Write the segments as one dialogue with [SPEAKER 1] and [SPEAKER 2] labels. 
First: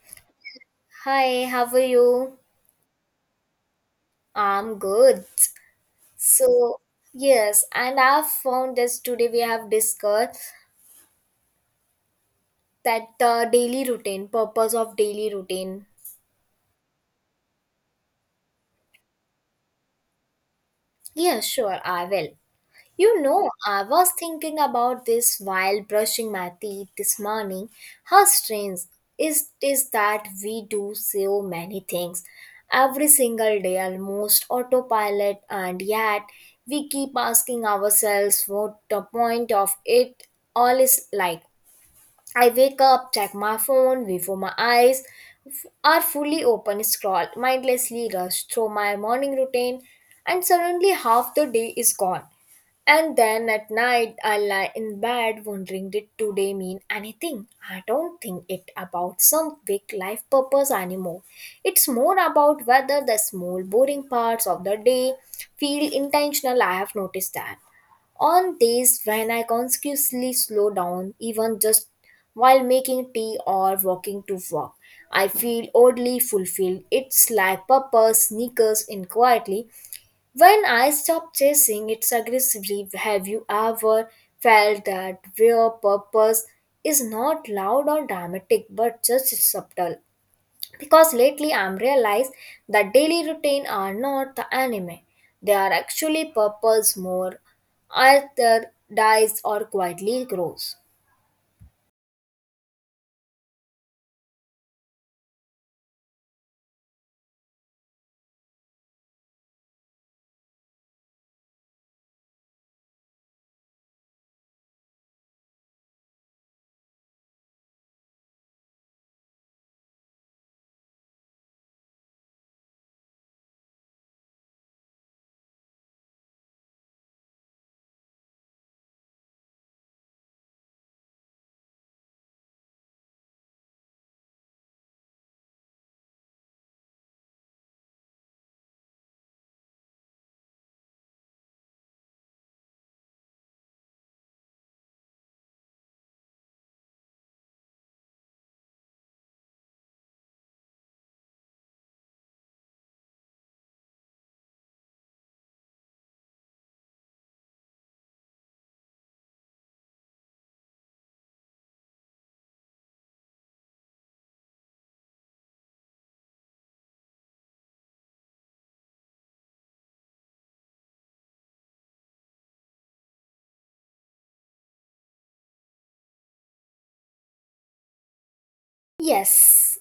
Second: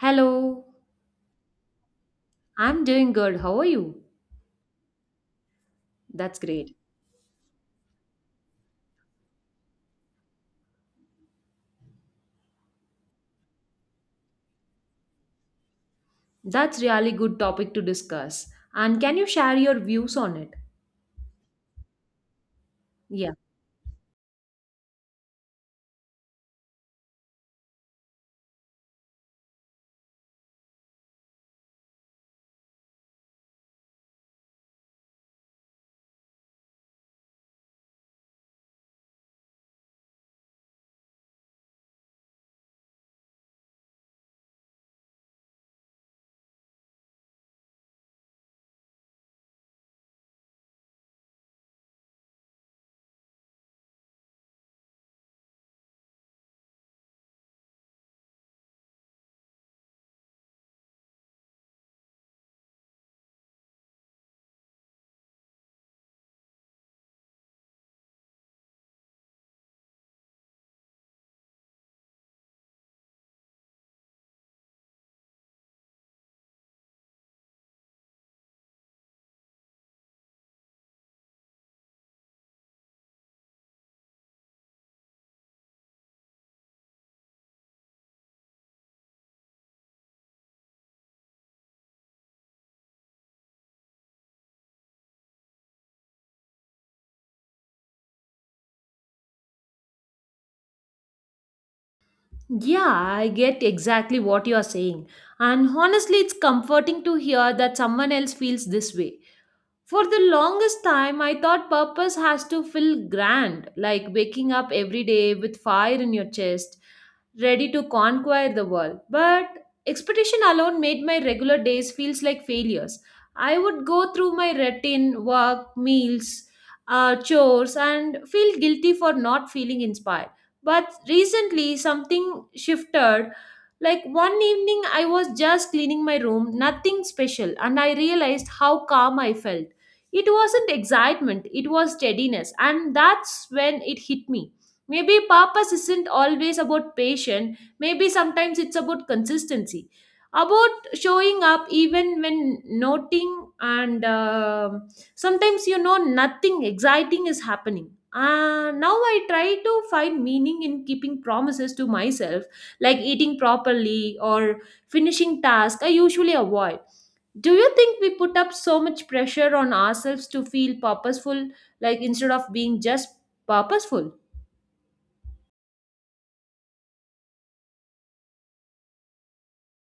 [SPEAKER 1] Hello,
[SPEAKER 2] Hi, how are you?
[SPEAKER 1] I'm doing good. How are you?
[SPEAKER 2] I'm good.
[SPEAKER 1] That's great.
[SPEAKER 2] So, yes, and I've found this today we have discussed that the daily routine, purpose of daily routine.
[SPEAKER 1] That's really good topic to discuss. And can you share your views on it?
[SPEAKER 2] Yeah, sure, I will. You
[SPEAKER 1] Yeah.
[SPEAKER 2] know, I was thinking about this while brushing my teeth this morning. How strange is that we do so many things every single day, almost autopilot, and yet we keep asking ourselves what the point of it all is like. I wake up, check my phone before my eyes are fully open, scroll mindlessly, rush through my morning routine, and suddenly half the day is gone. And then at night, I lie in bed wondering, did today mean anything? I don't think it about some big life purpose anymore. It's more about whether the small boring parts of the day feel intentional. I have noticed that. On days when I consciously slow down, even just while making tea or walking to work, I feel oddly fulfilled. It's like purpose sneakers in quietly when I stop chasing it aggressively. Have you ever felt that, where purpose is not loud or dramatic but just subtle? Because lately I'm realized that daily routine are not the anime, they are actually purples more, either dies or quietly grows.
[SPEAKER 1] Yeah, I get exactly what you are saying. And honestly, it's comforting to hear that someone else feels this way. For the longest time, I thought purpose has to feel grand, like waking up every day with fire in your chest, ready to conquer the world. But expectation alone made my regular days feels like failures. I would go through my routine, work, meals, chores, and feel guilty for not feeling inspired. But recently, something shifted. Like one evening, I was just cleaning my room, nothing special, and I realized how calm I felt. It wasn't excitement, it was steadiness, and that's when it hit me. Maybe purpose isn't always about passion, maybe sometimes it's about consistency, about showing up even when noting, and sometimes nothing exciting is happening. Now I try to find meaning in keeping promises to myself, like eating properly or finishing tasks I usually avoid. Do you think we put up so much pressure on ourselves to feel purposeful, like instead of being just purposeful?
[SPEAKER 2] Yes,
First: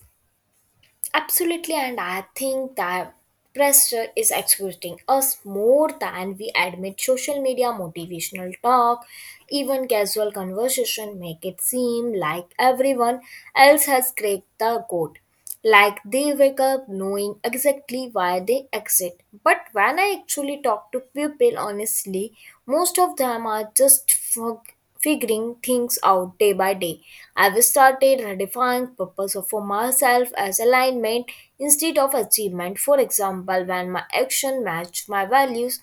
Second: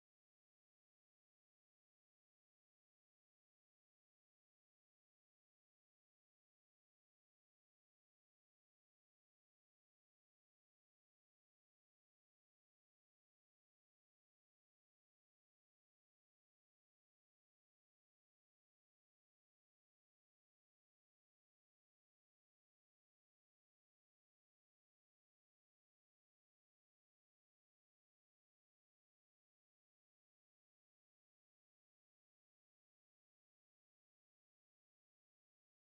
[SPEAKER 2] absolutely, and I think that pressure is exploiting us more than we admit. Social media, motivational talk, even casual conversation make it seem like everyone else has cracked the code. Like they wake up knowing exactly why they exit. But when I actually talk to people honestly, most of them are just fog figuring things out day by day. I've started redefining purpose for myself as alignment instead of achievement. For example, when my action match my values,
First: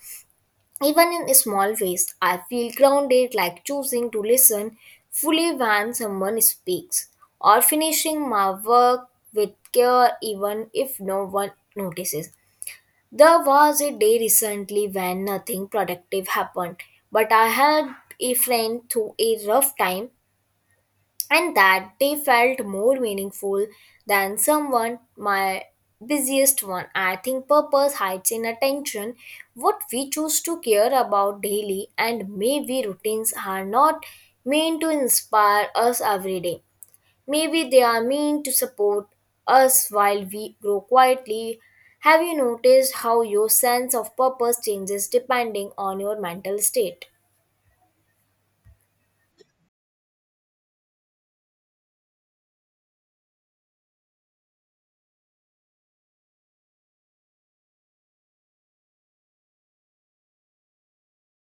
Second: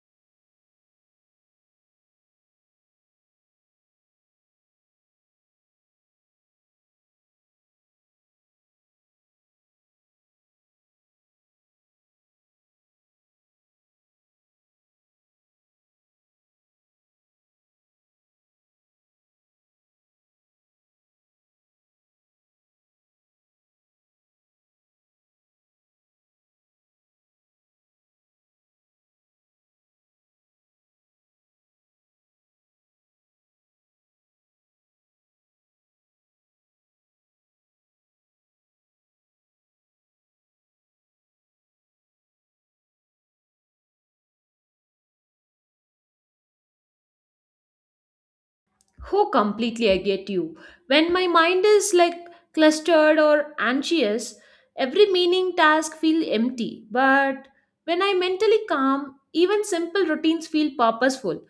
[SPEAKER 2] even in small ways, I feel grounded, like choosing to listen fully when someone speaks or finishing my work with care even if no one notices. There was a day recently when nothing productive happened, but I helped a friend through a rough time, and that day felt more meaningful than someone my busiest one. I think purpose hides in attention, what we choose to care about daily, and maybe routines are not meant to inspire us every day. Maybe they are meant to support us while we grow quietly. Have you noticed how your sense of purpose changes depending on your mental state?
[SPEAKER 1] Who completely, I get you. When my mind is like clustered or anxious, every meaning task feel empty. But when I mentally calm, even simple routines feel purposeful.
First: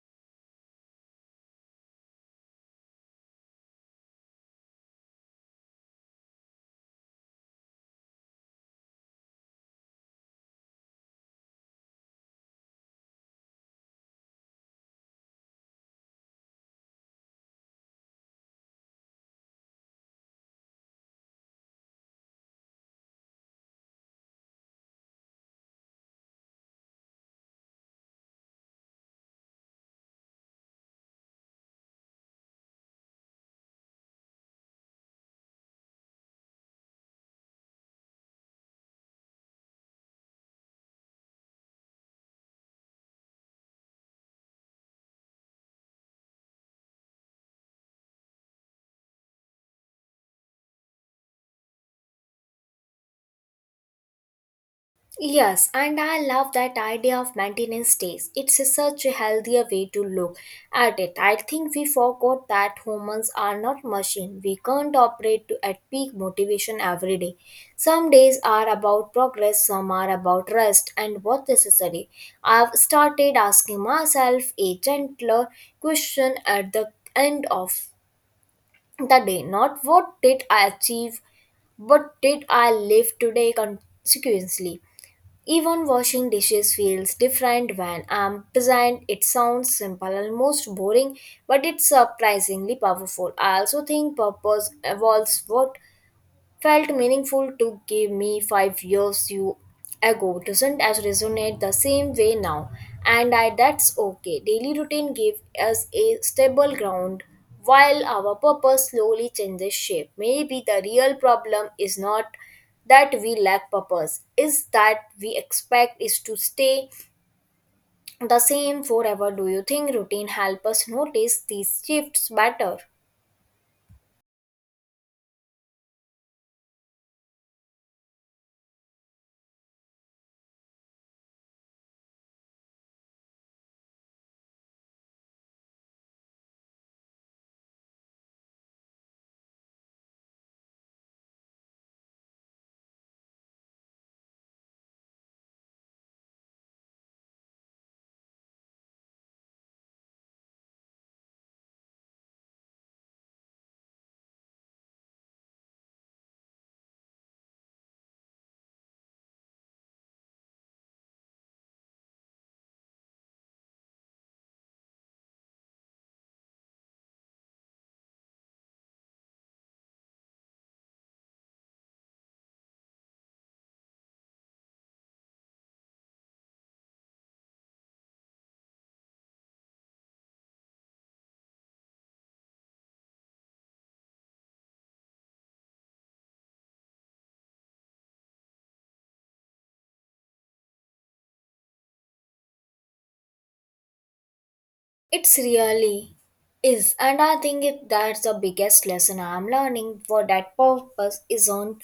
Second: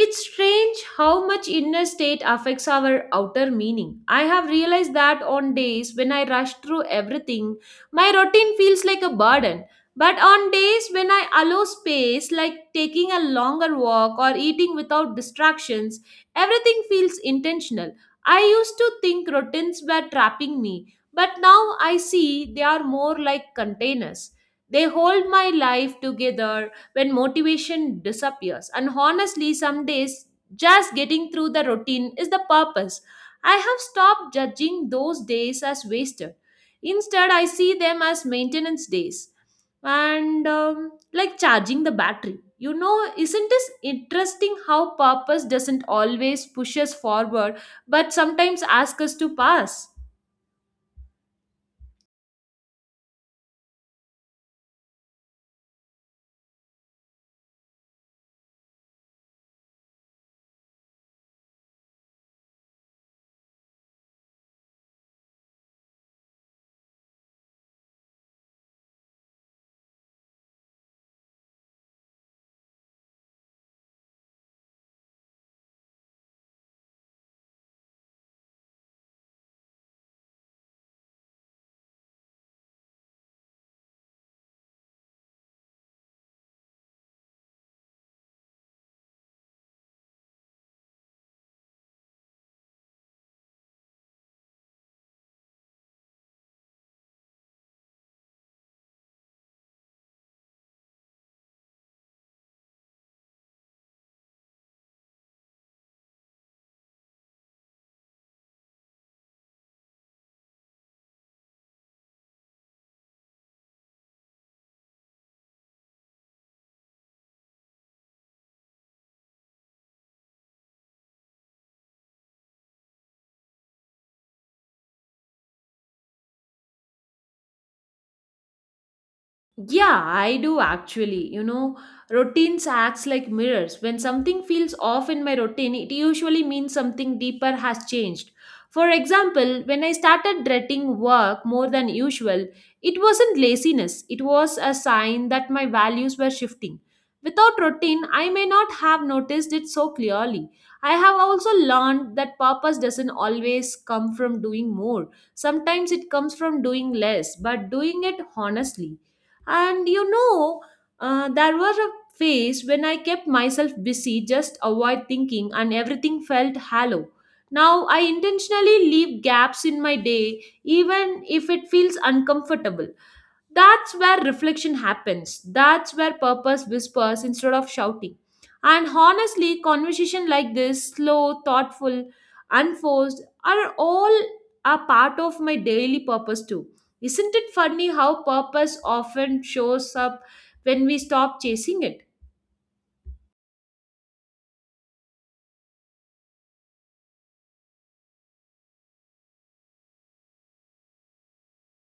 [SPEAKER 1] It's strange how much inner state affects our outer meaning. I have realized that on days when I rush through everything, my routine feels like a burden. But on days when I allow space, like taking a longer walk or eating without distractions, everything feels intentional. I used to think routines were trapping me, but now I see they are more like containers. They hold my life together when motivation disappears. And honestly, some days just getting through the routine is the purpose. I have stopped judging those days as wasted. Instead, I see them as maintenance days and like charging the battery. Isn't this interesting how purpose doesn't always push us forward but sometimes ask us to pass?
[SPEAKER 2] Yes, and I love that idea of maintenance days. It's such a healthier way to look at it. I think we forgot that humans are not machines. We can't operate at peak motivation every day. Some days are about progress, some are about rest and what necessary. I've started asking myself a gentler question at the end of the day, not what did I achieve, but did I live today consequently? Even washing dishes feels different when I'm present. It sounds simple, almost boring, but it's surprisingly powerful. I also think purpose evolves. What felt meaningful to give me 5 years you ago doesn't as resonate the same way now, and I that's okay. Daily routine gives us a stable ground while our purpose slowly changes shape. Maybe the real problem is not that we lack purpose, is that we expect is to stay the same forever. Do you think routine help us notice these shifts better?
[SPEAKER 1] Yeah, I do actually. Routines acts like mirrors. When something feels off in my routine, it usually means something deeper has changed. For example, when I started dreading work more than usual, it wasn't laziness, it was a sign that my values were shifting. Without routine, I may not have noticed it so clearly. I have also learned that purpose doesn't always come from doing more. Sometimes it comes from doing less, but doing it honestly. And there was a phase when I kept myself busy, just avoid thinking, and everything felt hollow. Now I intentionally leave gaps in my day, even if it feels uncomfortable. That's where reflection happens. That's where purpose whispers instead of shouting. And honestly, conversation like this, slow, thoughtful, unforced, are all a part of my daily purpose too. Isn't it funny how purpose often shows up when we stop chasing it?
[SPEAKER 2] It's really is, and I think it, that's the biggest lesson I'm learning for that purpose is on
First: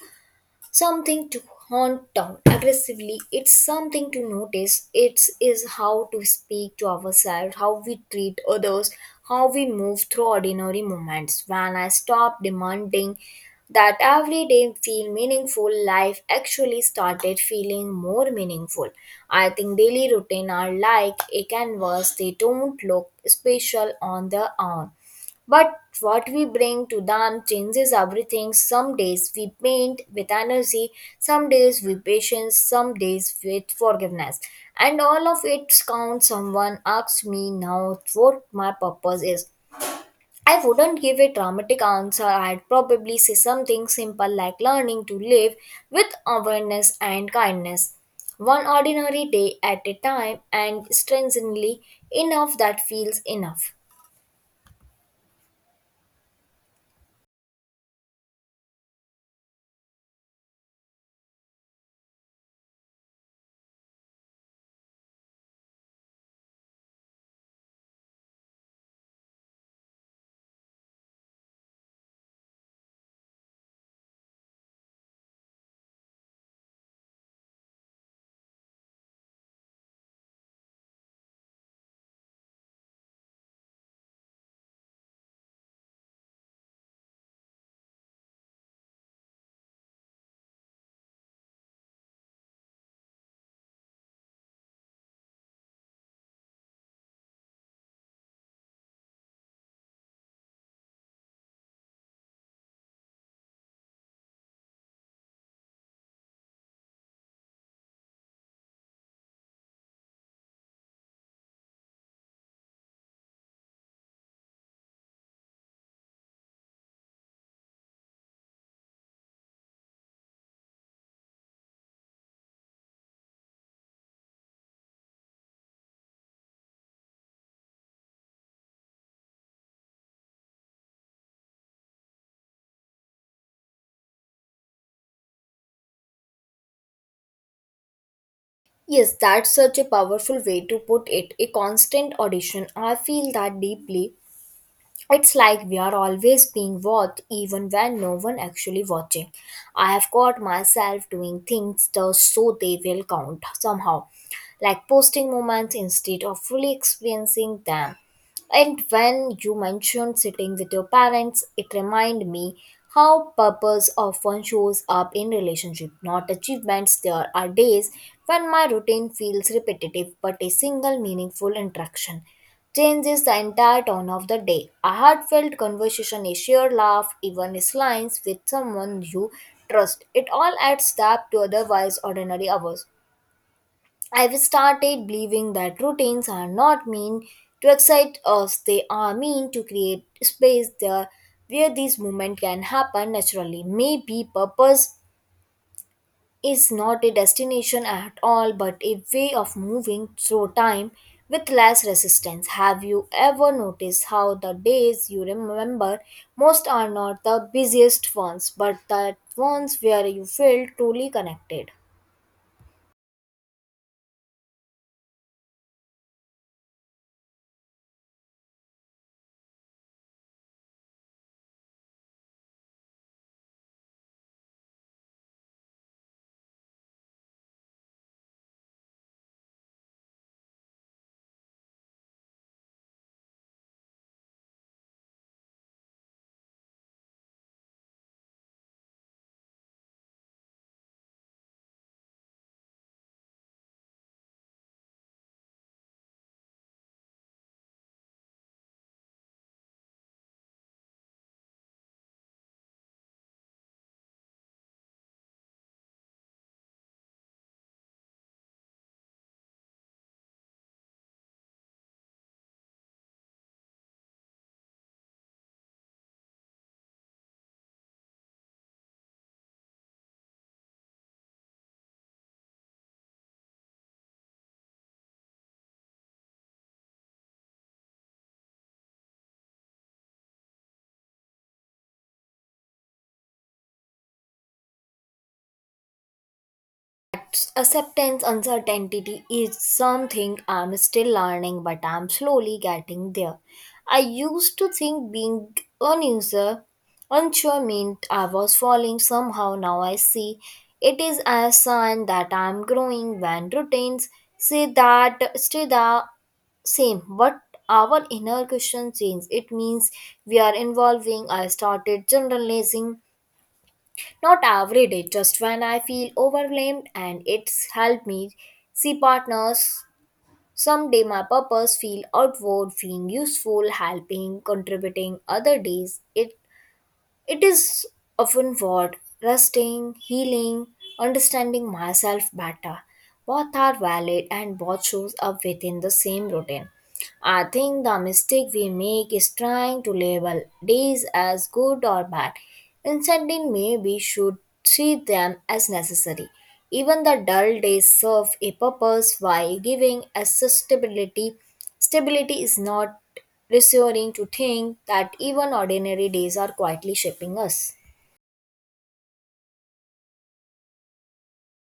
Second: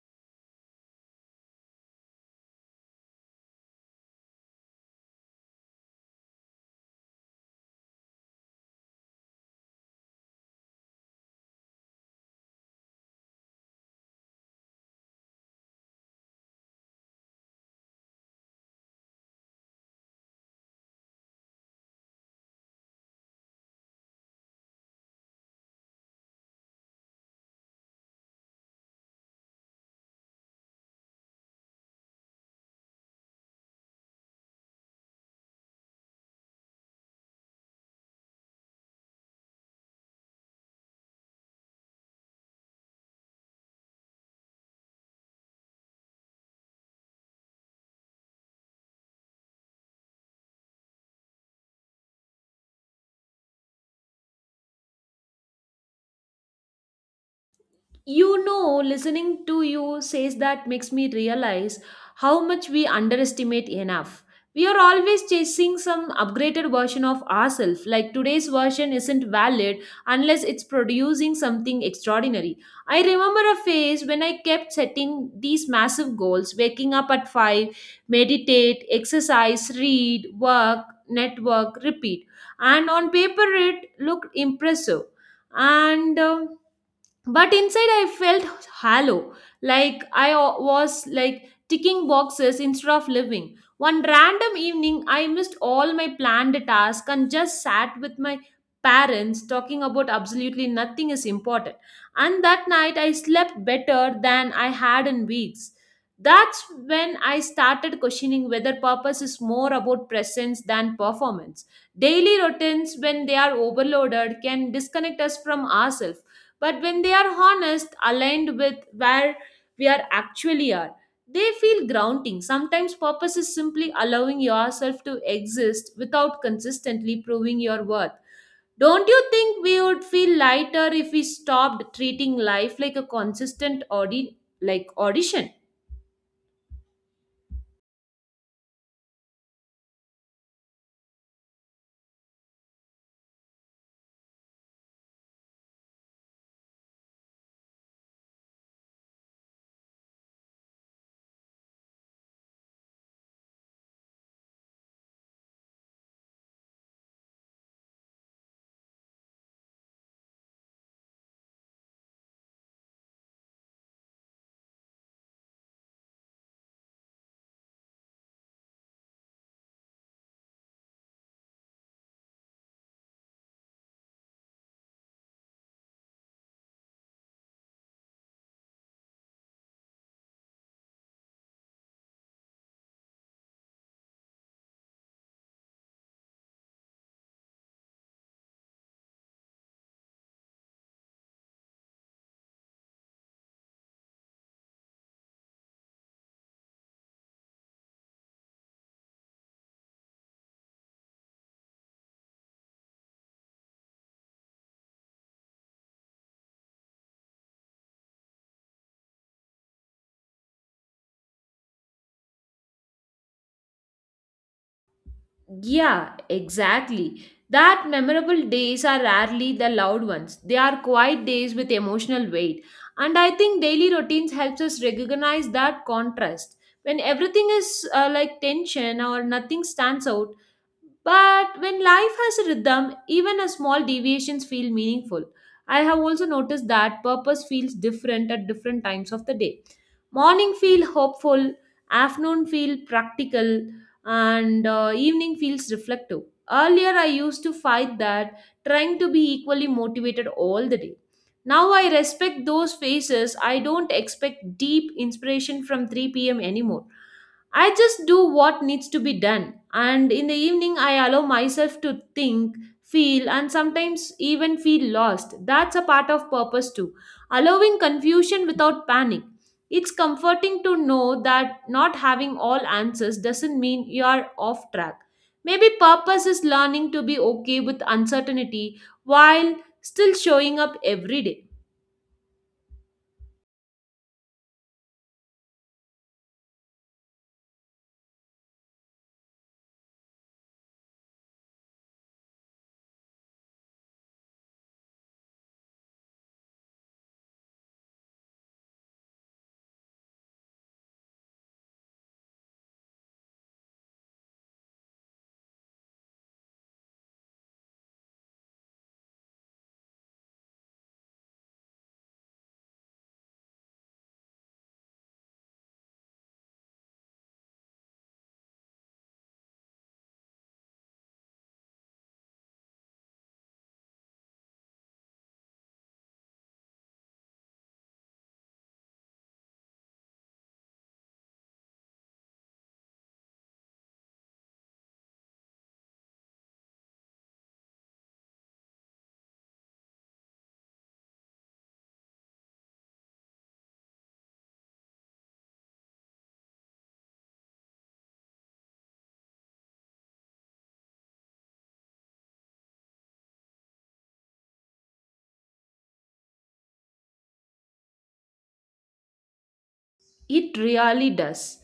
[SPEAKER 2] something to hunt down aggressively, it's something to notice. It is how to speak to ourselves, how we treat others, how we move through ordinary moments. When I stopped demanding that every day feel meaningful, life actually started feeling more meaningful. I think daily routine are like a canvas. They don't look special on their own, but what we bring to them changes everything. Some days we paint with energy, some days with patience, some days with forgiveness. And all of it counts. Someone asks me now what my purpose is. I wouldn't give a dramatic answer. I'd probably say something simple like learning to live with awareness and kindness, one ordinary day at a time, and strengthening enough that feels enough.
[SPEAKER 1] Listening to you says that makes me realize how much we underestimate enough. We are always chasing some upgraded version of ourselves, like today's version isn't valid unless it's producing something extraordinary. I remember a phase when I kept setting these massive goals, waking up at 5, meditate, exercise, read, work, network, repeat. And on paper it looked impressive. And But inside I felt hollow, like was like ticking boxes instead of living. One random evening I missed all my planned tasks and just sat with my parents talking about absolutely nothing is important, and that night I slept better than I had in weeks. That's when I started questioning whether purpose is more about presence than performance. Daily routines, when they are overloaded, can disconnect us from ourselves. But when they are honest, aligned with where we are actually are, they feel grounding. Sometimes purpose is simply allowing yourself to exist without consistently proving your worth. Don't you think we would feel lighter if we stopped treating life like a consistent audition?
[SPEAKER 2] Yes, that's such a powerful way to put it. A constant audition. I feel that deeply. It's like we are always being watched even when no one actually watching. I have caught myself doing things just so they will count somehow. Like posting moments instead of fully experiencing them. And when you mentioned sitting with your parents, it reminded me how purpose often shows up in relationship, not achievements. There are days when my routine feels repetitive, but a single meaningful interaction changes the entire tone of the day. A heartfelt conversation, a sheer laugh, even a slice with someone you trust. It all adds depth to otherwise ordinary hours. I've started believing that routines are not mean to excite us, they are mean to create space there where these movements can happen naturally. Maybe purpose is not a destination at all, but a way of moving through time with less resistance. Have you ever noticed how the days you remember most are not the busiest ones, but the ones where you feel truly connected?
[SPEAKER 1] Yeah, exactly. That memorable days are rarely the loud ones. They are quiet days with emotional weight. And I think daily routines helps us recognize that contrast. When everything is like tension or nothing stands out, but when life has a rhythm, even a small deviations feel meaningful. I have also noticed that purpose feels different at different times of the day. Morning feel hopeful, afternoon feel practical, and evening feels reflective. Earlier, I used to fight that, trying to be equally motivated all the day. Now I respect those phases. I don't expect deep inspiration from 3 p.m. anymore. I just do what needs to be done, and in the evening, I allow myself to think, feel, and sometimes even feel lost. That's a part of purpose, too. Allowing confusion without panic. It's comforting to know that not having all answers doesn't mean you're off track. Maybe purpose is learning to be okay with uncertainty while still showing up every day.
[SPEAKER 2] Accepts, acceptance uncertainty is something I'm still learning, but I'm slowly getting there. I used to think being unuser unsure meant I was falling somehow. Now I see it is a sign that I'm growing. When routines say that stay the same but our inner question change, it means we are evolving. I started generalizing not every day, just when I feel overwhelmed, and it's helped me see partners. Someday my purpose feel outward, being useful, helping, contributing. Other days it is often what resting, healing, understanding myself better. Both are valid and both shows up within the same routine. I think the mistake we make is trying to label days as good or bad. Instead, maybe we should treat them as necessary. Even the dull days serve a purpose while giving us stability. Stability is not reassuring to think that even ordinary days are quietly shaping us.
[SPEAKER 1] It really does.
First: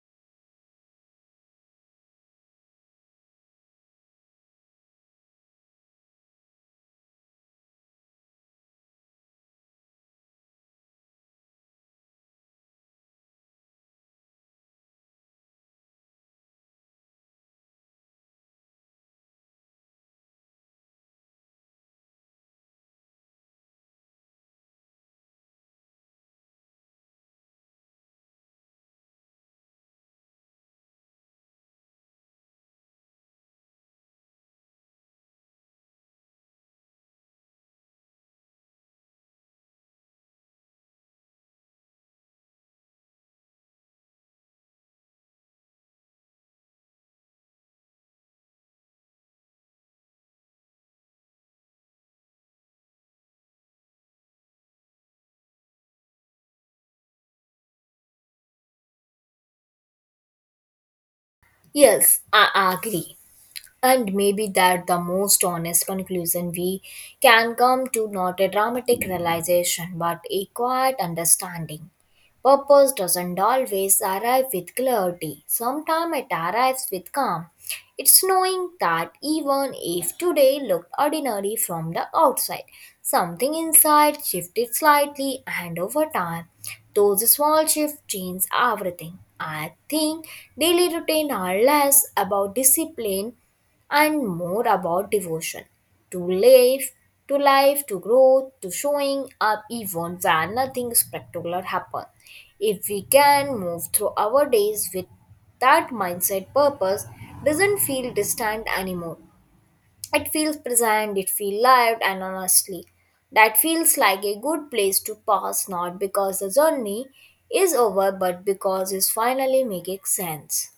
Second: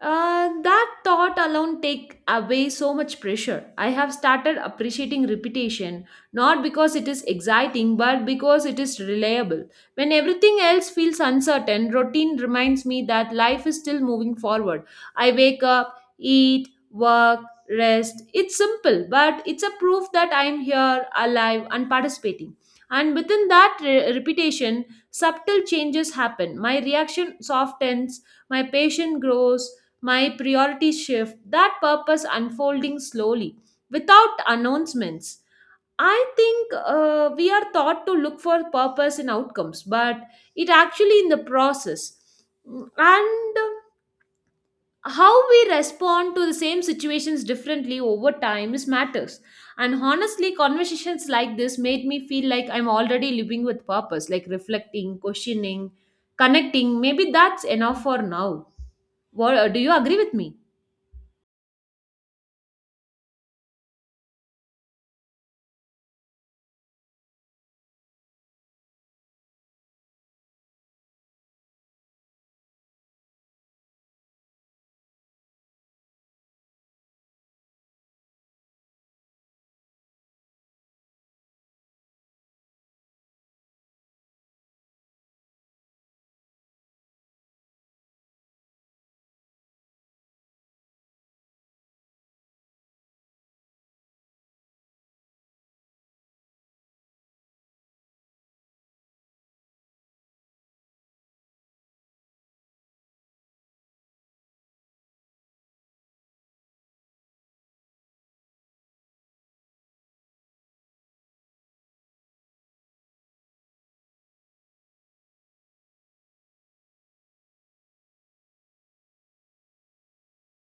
[SPEAKER 1] That thought alone take away so much pressure. I have started appreciating repetition not because it is exciting but because it is reliable. When everything else feels uncertain, routine reminds me that life is still moving forward. I wake up, eat, work, rest. It's simple, but it's a proof that I am here, alive, and participating. And within that repetition, subtle changes happen. My reaction softens, my patience grows, my priorities shift, that purpose unfolding slowly without announcements. I think we are taught to look for purpose in outcomes, but it actually in the process. And how we respond to the same situations differently over time is matters. And honestly, conversations like this made me feel like I'm already living with purpose, like reflecting, questioning, connecting. Maybe that's enough for now. What, do you agree with me?
[SPEAKER 2] Yes, I agree. And maybe that the most honest conclusion we can come to, not a dramatic realization but a quiet understanding. Purpose doesn't always arrive with clarity. Sometimes it arrives with calm. It's knowing that even if today looked ordinary from the outside, something inside shifted slightly and over time. Those small shifts change everything. I think daily routine are less about discipline and more about devotion to life, to life, to growth, to showing up even when nothing spectacular happens. If we can move through our days with that mindset, purpose doesn't feel distant anymore. It feels present, it feels lived, and honestly, that feels like a good place to pass, not because the journey is over but because it's finally making sense.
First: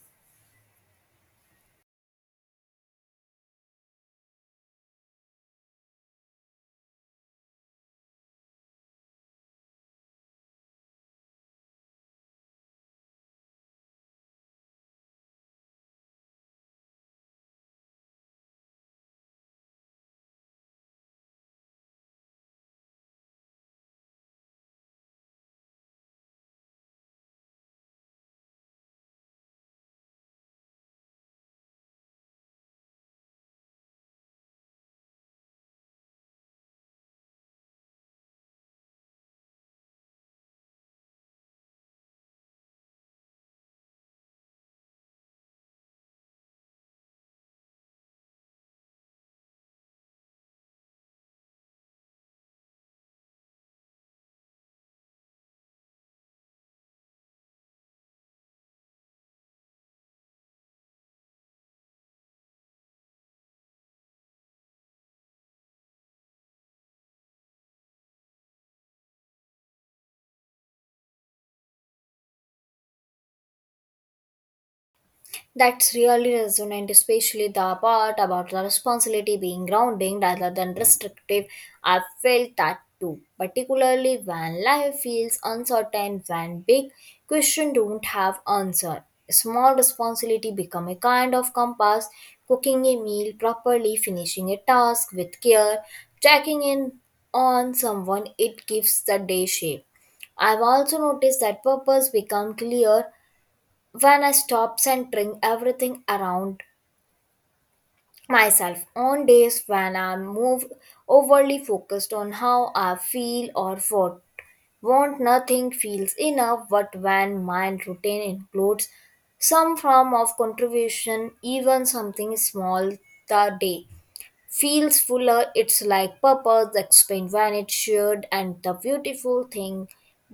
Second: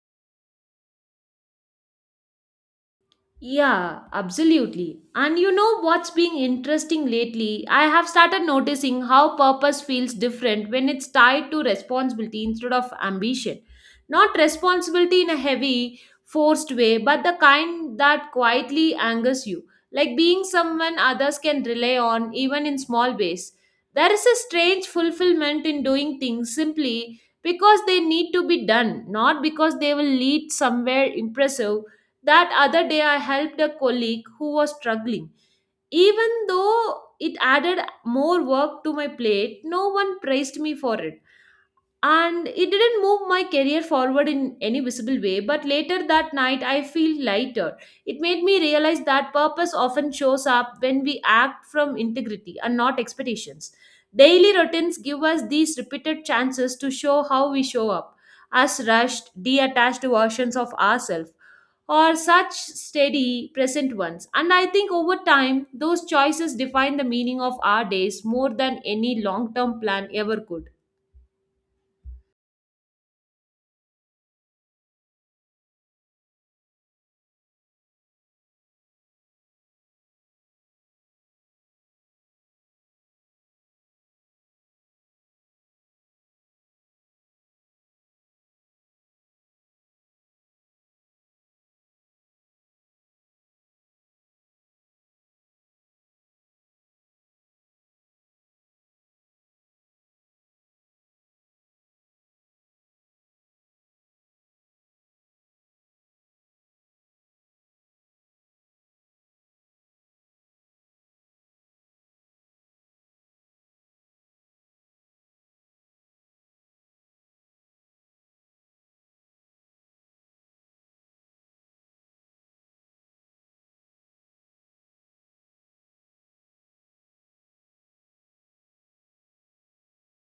[SPEAKER 1] Yeah, absolutely. And you know what's been interesting lately? I have started noticing how purpose feels different when it's tied to responsibility instead of ambition. Not responsibility in a heavy, forced way, but the kind that quietly angers you, like being someone others can rely on even in small ways. There is a strange fulfillment in doing things simply because they need to be done, not because they will lead somewhere impressive. That other day, I helped a colleague who was struggling. Even though it added more work to my plate, no one praised me for it, and it didn't move my career forward in any visible way. But later that night I feel lighter. It made me realize that purpose often shows up when we act from integrity and not expectations. Daily routines give us these repeated chances to show how we show up, as rushed detached versions of ourselves or such steady present ones. And I think over time those choices define the meaning of our days more than any long term plan ever could.
[SPEAKER 2] That's really resonant, especially the part about the responsibility being grounding rather than restrictive. I felt that too, particularly when life feels uncertain, when big questions don't have answer. Small responsibility become a kind of compass, cooking a meal properly, finishing a task with care, checking in on someone, it gives the day shape. I've also noticed that purpose become clear when I stop centering everything around myself. On days when I'm moved overly focused on how I feel or what want, nothing feels enough. But when my routine includes some form of contribution, even something small, the day feels fuller. It's like purpose, explain when it's shared, and the beautiful thing,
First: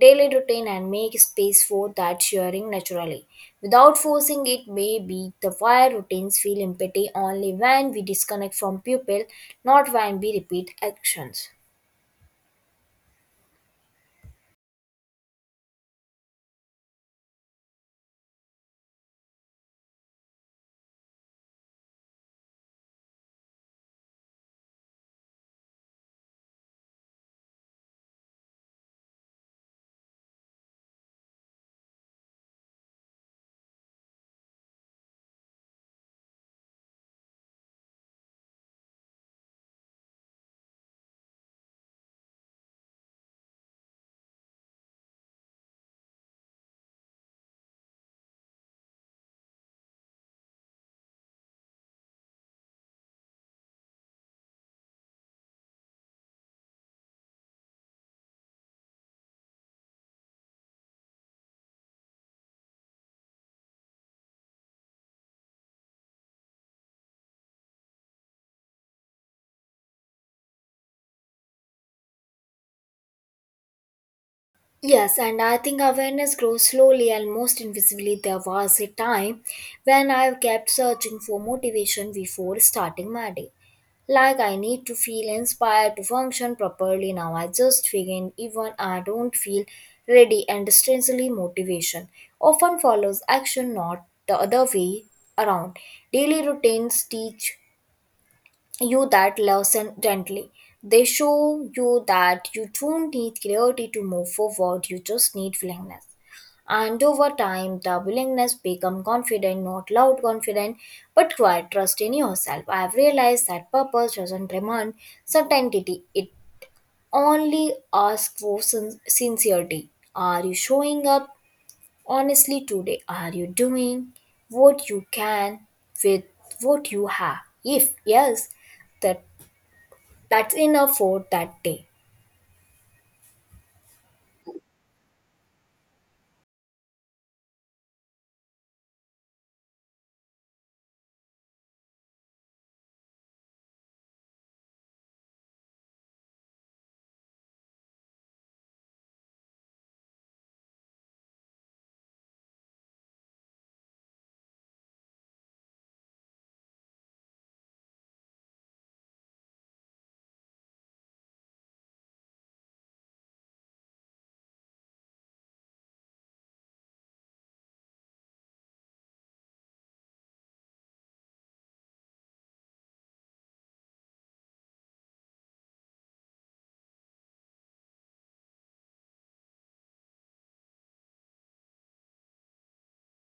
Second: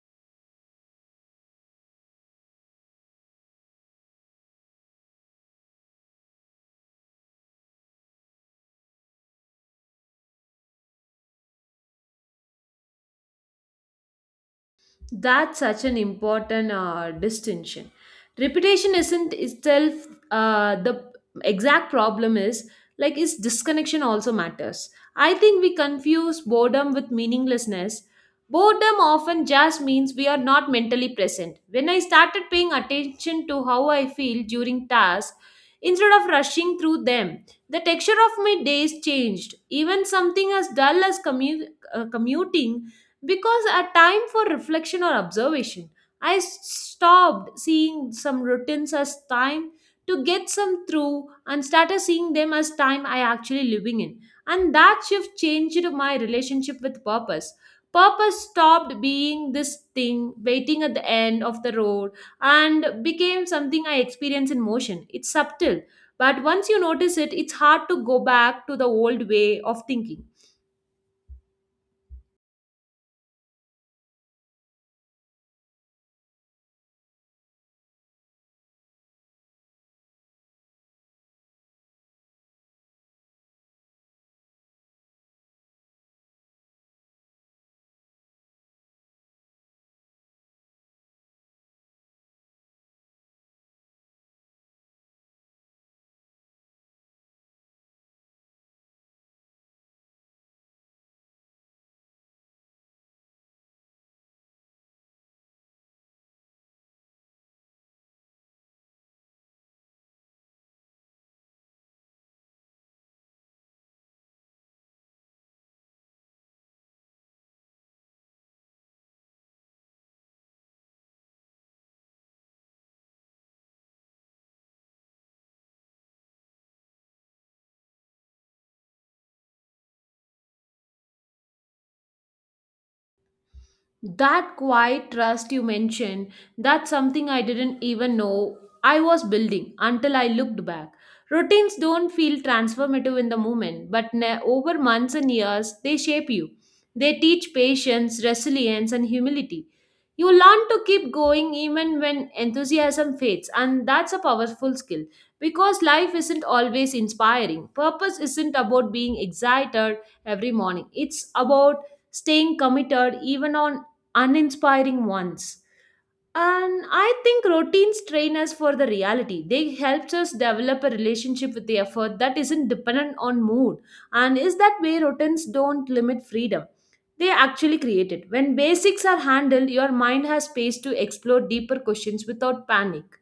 [SPEAKER 2] daily routine and make space for that sharing naturally. Without forcing it, maybe the why routines feel empty only when we disconnect from people, not when we repeat actions.
[SPEAKER 1] That's such an important distinction. Reputation isn't itself the exact problem is like is disconnection also matters. I think we confuse boredom with meaninglessness. Boredom often just means we are not mentally present. When I started paying attention to how I feel during tasks instead of rushing through them, the texture of my days changed. Even something as dull as commuting because a time for reflection or observation. I stopped seeing some routines as time to get some through and started seeing them as time I actually living in. And that shift changed my relationship with purpose. Purpose stopped being this thing waiting at the end of the road and became something I experience in motion. It's subtle, but once you notice it, it's hard to go back to the old way of thinking.
[SPEAKER 2] Yes, and I think awareness grows slowly and most invisibly. There was a time when I kept searching for motivation before starting my day. Like I need to feel inspired to function properly. Now I just begin even I don't feel ready, and strangely motivation often follows action, not the other way around. Daily routines teach you that lesson gently. They show you that you don't need clarity to move forward, you just need willingness. And over time, the willingness become confident, not loud confident, but quiet trust in yourself. I've realized that purpose doesn't demand certainty; it only asks for sincerity. Are you showing up honestly today? Are you doing what you can with what you have? If yes, that that's enough for that day.
[SPEAKER 1] That quiet trust you mentioned, that's something I didn't even know I was building until I looked back. Routines don't feel transformative in the moment, but over months and years, they shape you. They teach patience, resilience, and humility. You learn to keep going even when enthusiasm fades, and that's a powerful skill because life isn't always inspiring. Purpose isn't about being excited every morning, it's about staying committed even on uninspiring ones. And I think routines train us for the reality. They helps us develop a relationship with the effort that isn't dependent on mood. And is that way routines don't limit freedom? They actually create it. When basics are handled, your mind has space to explore deeper questions without panic.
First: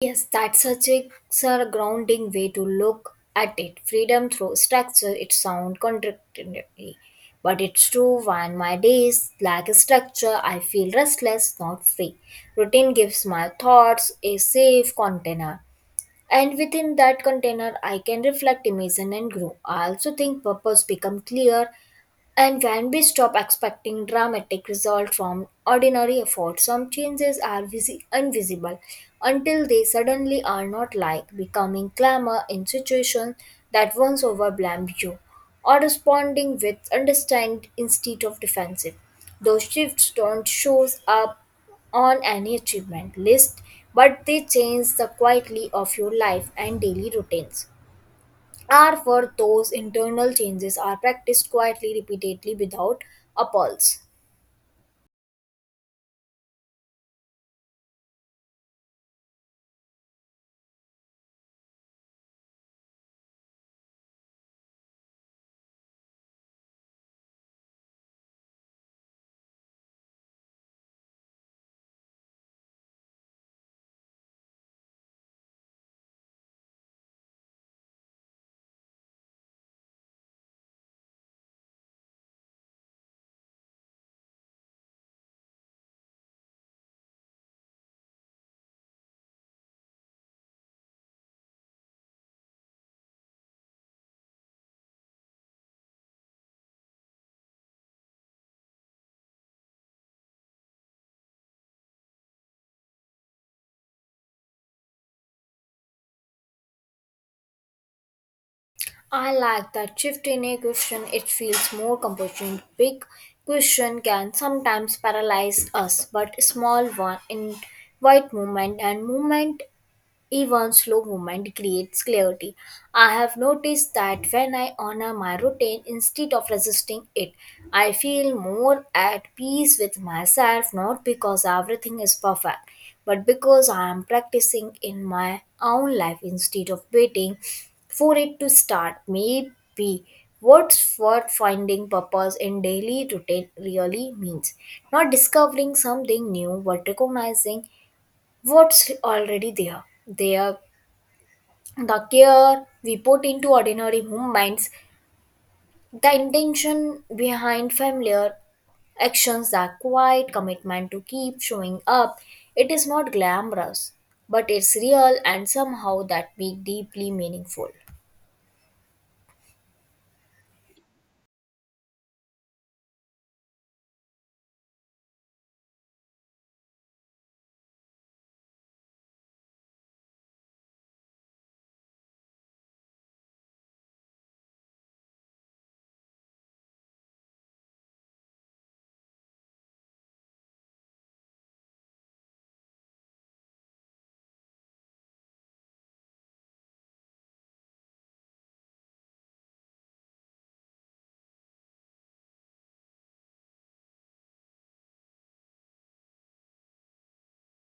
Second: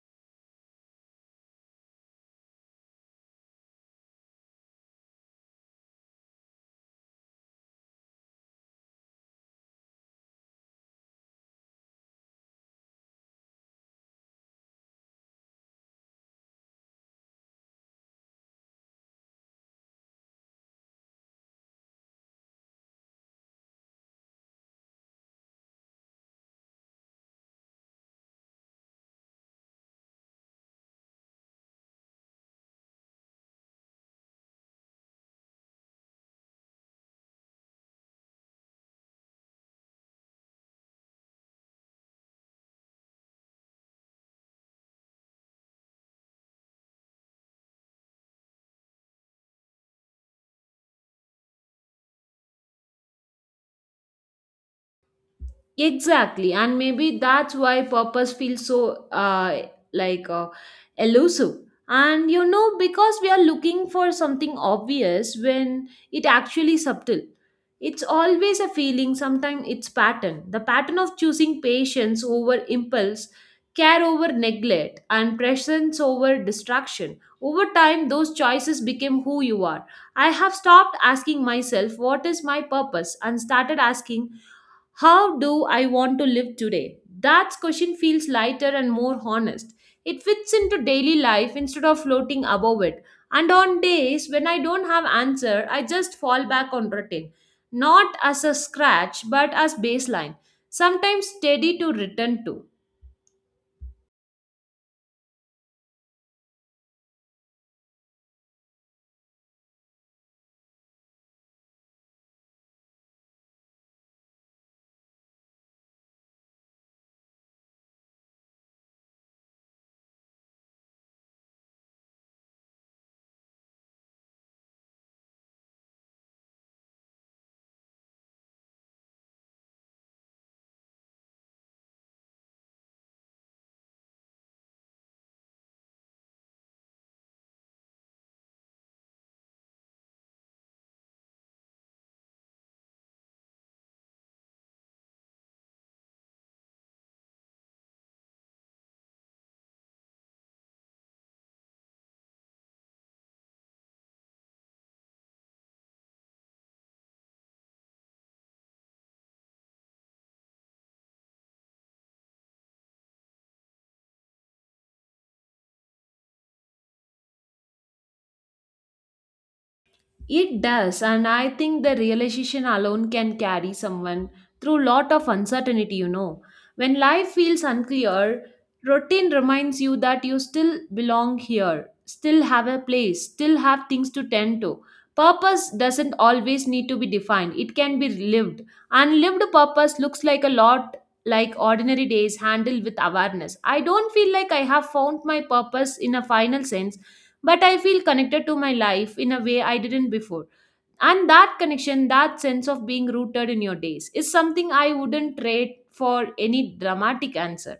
[SPEAKER 2] Yes, that's such a sir, grounding way to look at it. Freedom through structure, it sounds contradictory. But it's true. When my days lack structure, I feel restless, not free. Routine gives my thoughts a safe container. And within that container, I can reflect, imagine, and grow. I also think purpose become clear and when we stop expecting dramatic results from ordinary effort, some changes are invisible until they suddenly are not, like becoming clamor in situations that once overwhelmed you or responding with understand instead of defensive. Those shifts don't show up on any achievement list, but they change the quietly of your life, and daily routines are for those internal changes are practiced quietly, repeatedly, without a pulse.
[SPEAKER 1] Exactly, and maybe that's why purpose feels so like elusive. And because we are looking for something obvious when it actually subtle. It's always a feeling, sometimes it's pattern. The pattern of choosing patience over impulse, care over neglect, and presence over distraction. Over time, those choices became who you are. I have stopped asking myself, what is my purpose? And started asking, how do I want to live today? That question feels lighter and more honest. It fits into daily life instead of floating above it. And on days when I don't have answer, I just fall back on routine, not as a scratch but as baseline, sometimes steady to return to.
[SPEAKER 2] I like that shift in a question, it feels more compassionate. Big question can sometimes paralyze us, but small one in white movement and movement, even slow movement creates clarity. I have noticed that when I honor my routine instead of resisting it, I feel more at peace with myself, not because everything is perfect, but because I am practicing in my own life instead of waiting for it to start. Maybe what's worth finding purpose in daily routine really means not discovering something new but recognizing what's already there. There the care we put into ordinary movements, the intention behind familiar actions, the quiet commitment to keep showing up. It is not glamorous, but it's real, and somehow that be deeply meaningful.
[SPEAKER 1] It does, and I think the realization alone can carry someone through lot of uncertainty, you know. When life feels unclear, routine reminds you that you still belong here, still have a place, still have things to tend to. Purpose doesn't always need to be defined. It can be lived. Unlived purpose looks like a lot like ordinary days handled with awareness. I don't feel like I have found my purpose in a final sense but I feel connected to my life in a way I didn't before. And that connection, that sense of being rooted in your days, is something I wouldn't trade for any dramatic answer.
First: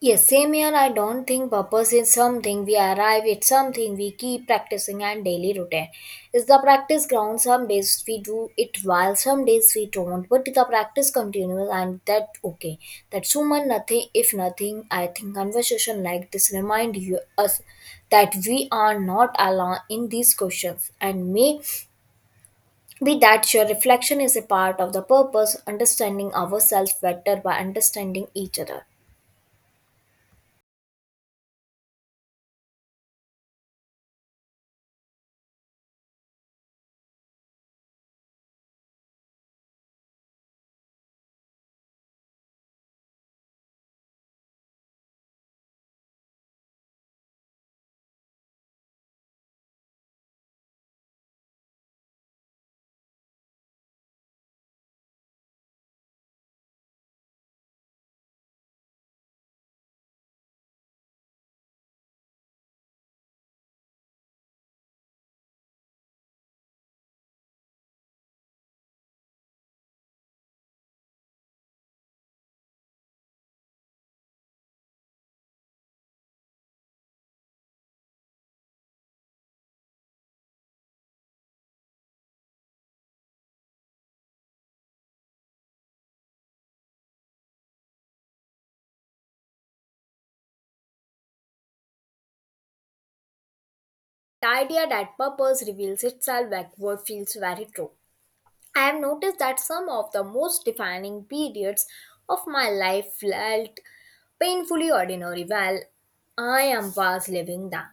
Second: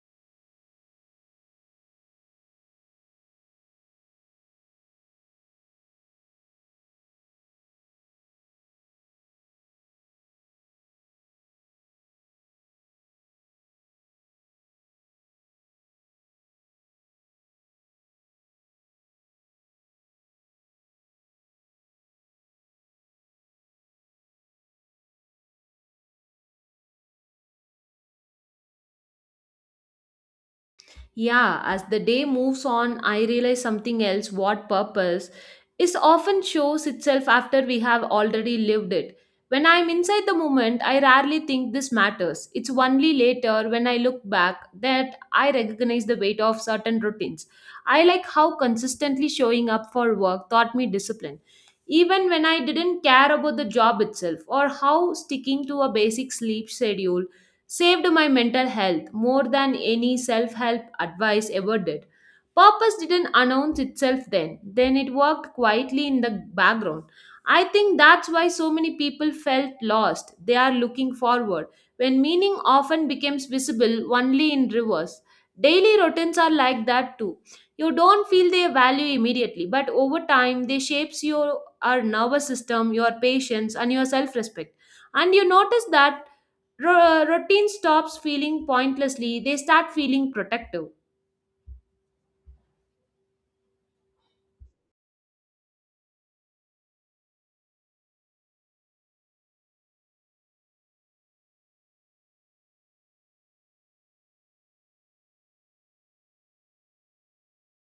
[SPEAKER 2] Yes, same here. I don't think purpose is something we arrive at, something we keep practicing and daily routine. Is the practice ground? Some days we do it while some days we don't, but the practice continues, and that okay. That's human nothing if nothing. I think conversation like this remind you us that we are not alone in these questions, and may be that your reflection is a part of the purpose, understanding ourselves better by understanding each other.
[SPEAKER 1] Yeah, as the day moves on, I realize something else what purpose is often shows itself after we have already lived it. When I'm inside the moment, I rarely think this matters. It's only later when I look back that I recognize the weight of certain routines. I like how consistently showing up for work taught me discipline. Even when I didn't care about the job itself, or how sticking to a basic sleep schedule saved my mental health more than any self help advice ever did. Purpose didn't announce itself then it worked quietly in the background. I think that's why so many people felt lost. They are looking forward, when meaning often becomes visible only in reverse. Daily routines are like that too. You don't feel their value immediately, but over time they shapes your our nervous system, your patience, and your self-respect. And you notice that routine stops feeling pointlessly, they start feeling protective.
[SPEAKER 2] The idea that purpose reveals itself backward feels very true. I have noticed that some of the most defining periods of my life felt painfully ordinary while I am was living them.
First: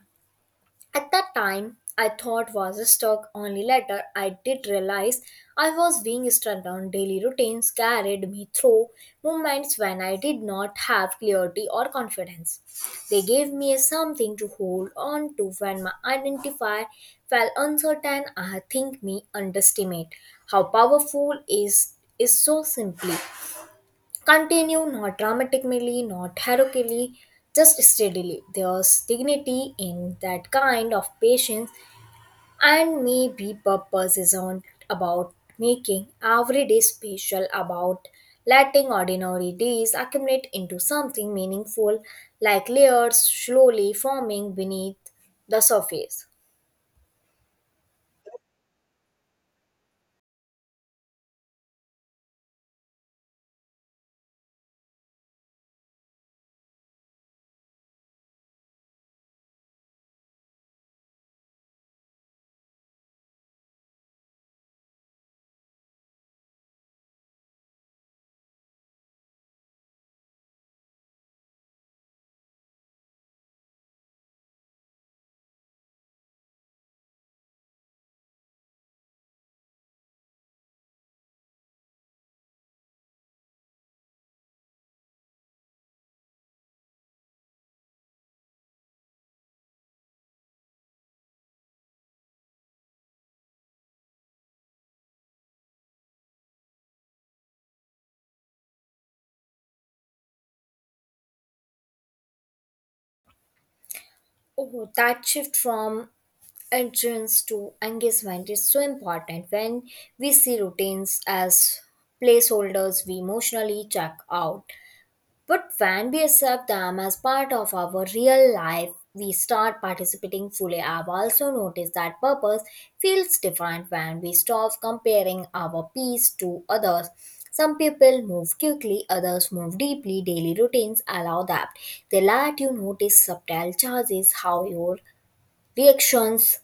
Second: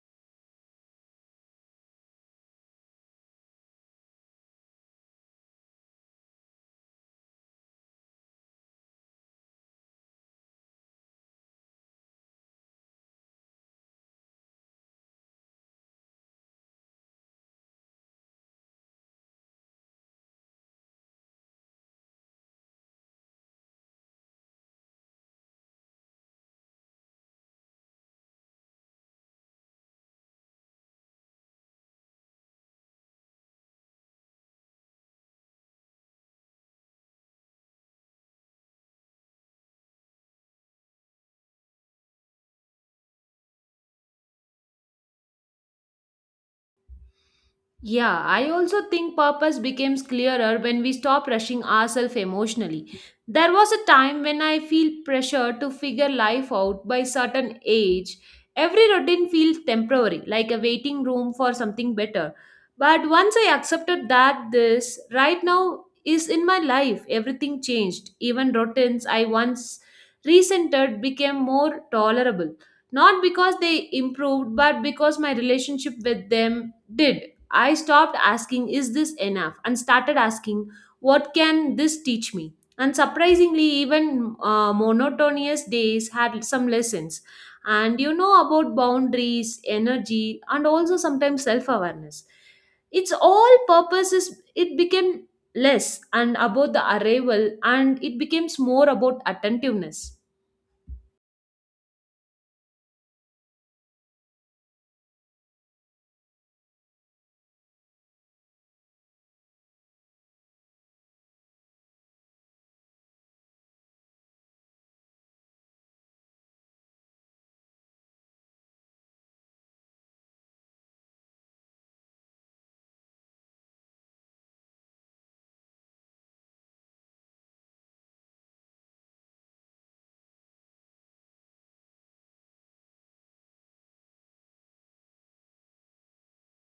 [SPEAKER 2] At that time, I thought was a stock only letter. I did realize I was being struck down. Daily routines carried me through moments when I did not have clarity or confidence. They gave me something to hold on to when my identify felt uncertain. I think me underestimate how powerful is so simply. Continue not dramatically, not heroically, just steadily. There's dignity in that kind of patience, and maybe purpose isn't about making every day special, about letting ordinary days accumulate into something meaningful, like layers slowly forming beneath the surface.
[SPEAKER 1] Yeah, I also think purpose becomes clearer when we stop rushing ourselves emotionally. There was a time when I feel pressure to figure life out by certain age. Every routine feels temporary, like a waiting room for something better. But once I accepted that this right now is in my life, everything changed. Even routines I once resented became more tolerable. Not because they improved, but because my relationship with them did. I stopped asking, is this enough? And started asking, what can this teach me? And surprisingly, even monotonous days had some lessons. And you know about boundaries, energy, and also sometimes self awareness. Its all purposes, it became less and about the arrival, and it becomes more about attentiveness.
[SPEAKER 2] Oh, that shift from entrance to engagement is so important. When we see routines as placeholders, we emotionally check out, but when we accept them as part of our real life, we start participating fully. I've also noticed that purpose feels different when we stop comparing our peace to others. Some people move quickly, others move deeply. Daily routines allow that. They let you notice subtle changes, how your reactions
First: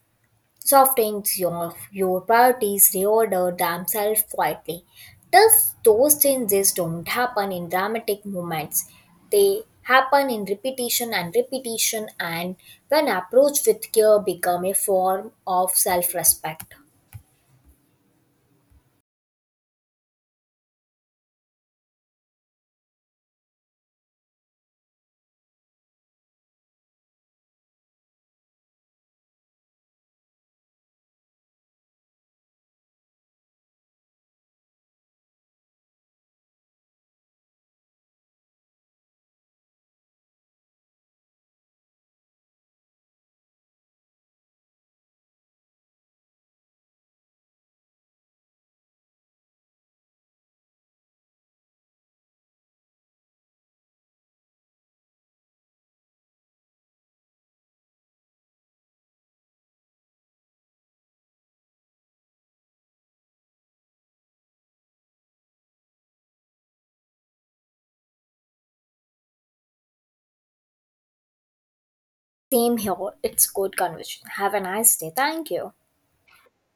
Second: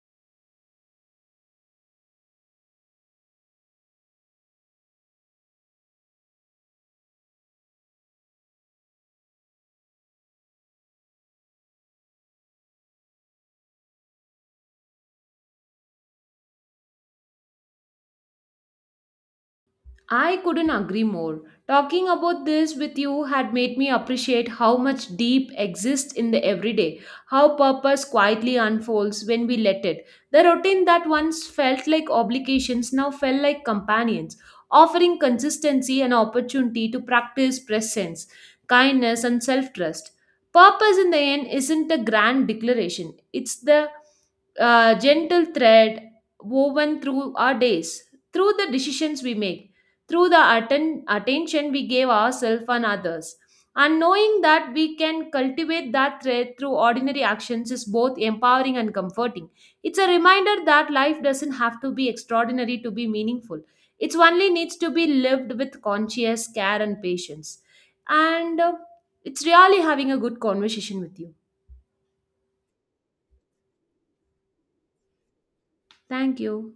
[SPEAKER 2] softens your priorities reorder themselves quietly. Thus, those changes don't happen in dramatic moments. They happen in repetition and repetition, and when approached with care, become a form of self-respect.
[SPEAKER 1] I couldn't agree more. Talking about this with you had made me appreciate how much deep exists in the everyday, how purpose quietly unfolds when we let it. The routine that once felt like obligations now felt like companions, offering consistency and opportunity to practice presence, kindness, and self trust. Purpose in the end isn't a grand declaration, it's the gentle thread woven through our days, through the decisions we make through the attention we gave ourselves and others. And knowing that we can cultivate that thread through ordinary actions is both empowering and comforting. It's a reminder that life doesn't have to be extraordinary to be meaningful. It only needs to be lived with conscious care and patience. And it's really having a good conversation with you.
[SPEAKER 2] Same here. It's good conversation. Have a nice day. Thank you.
[SPEAKER 1] Thank you.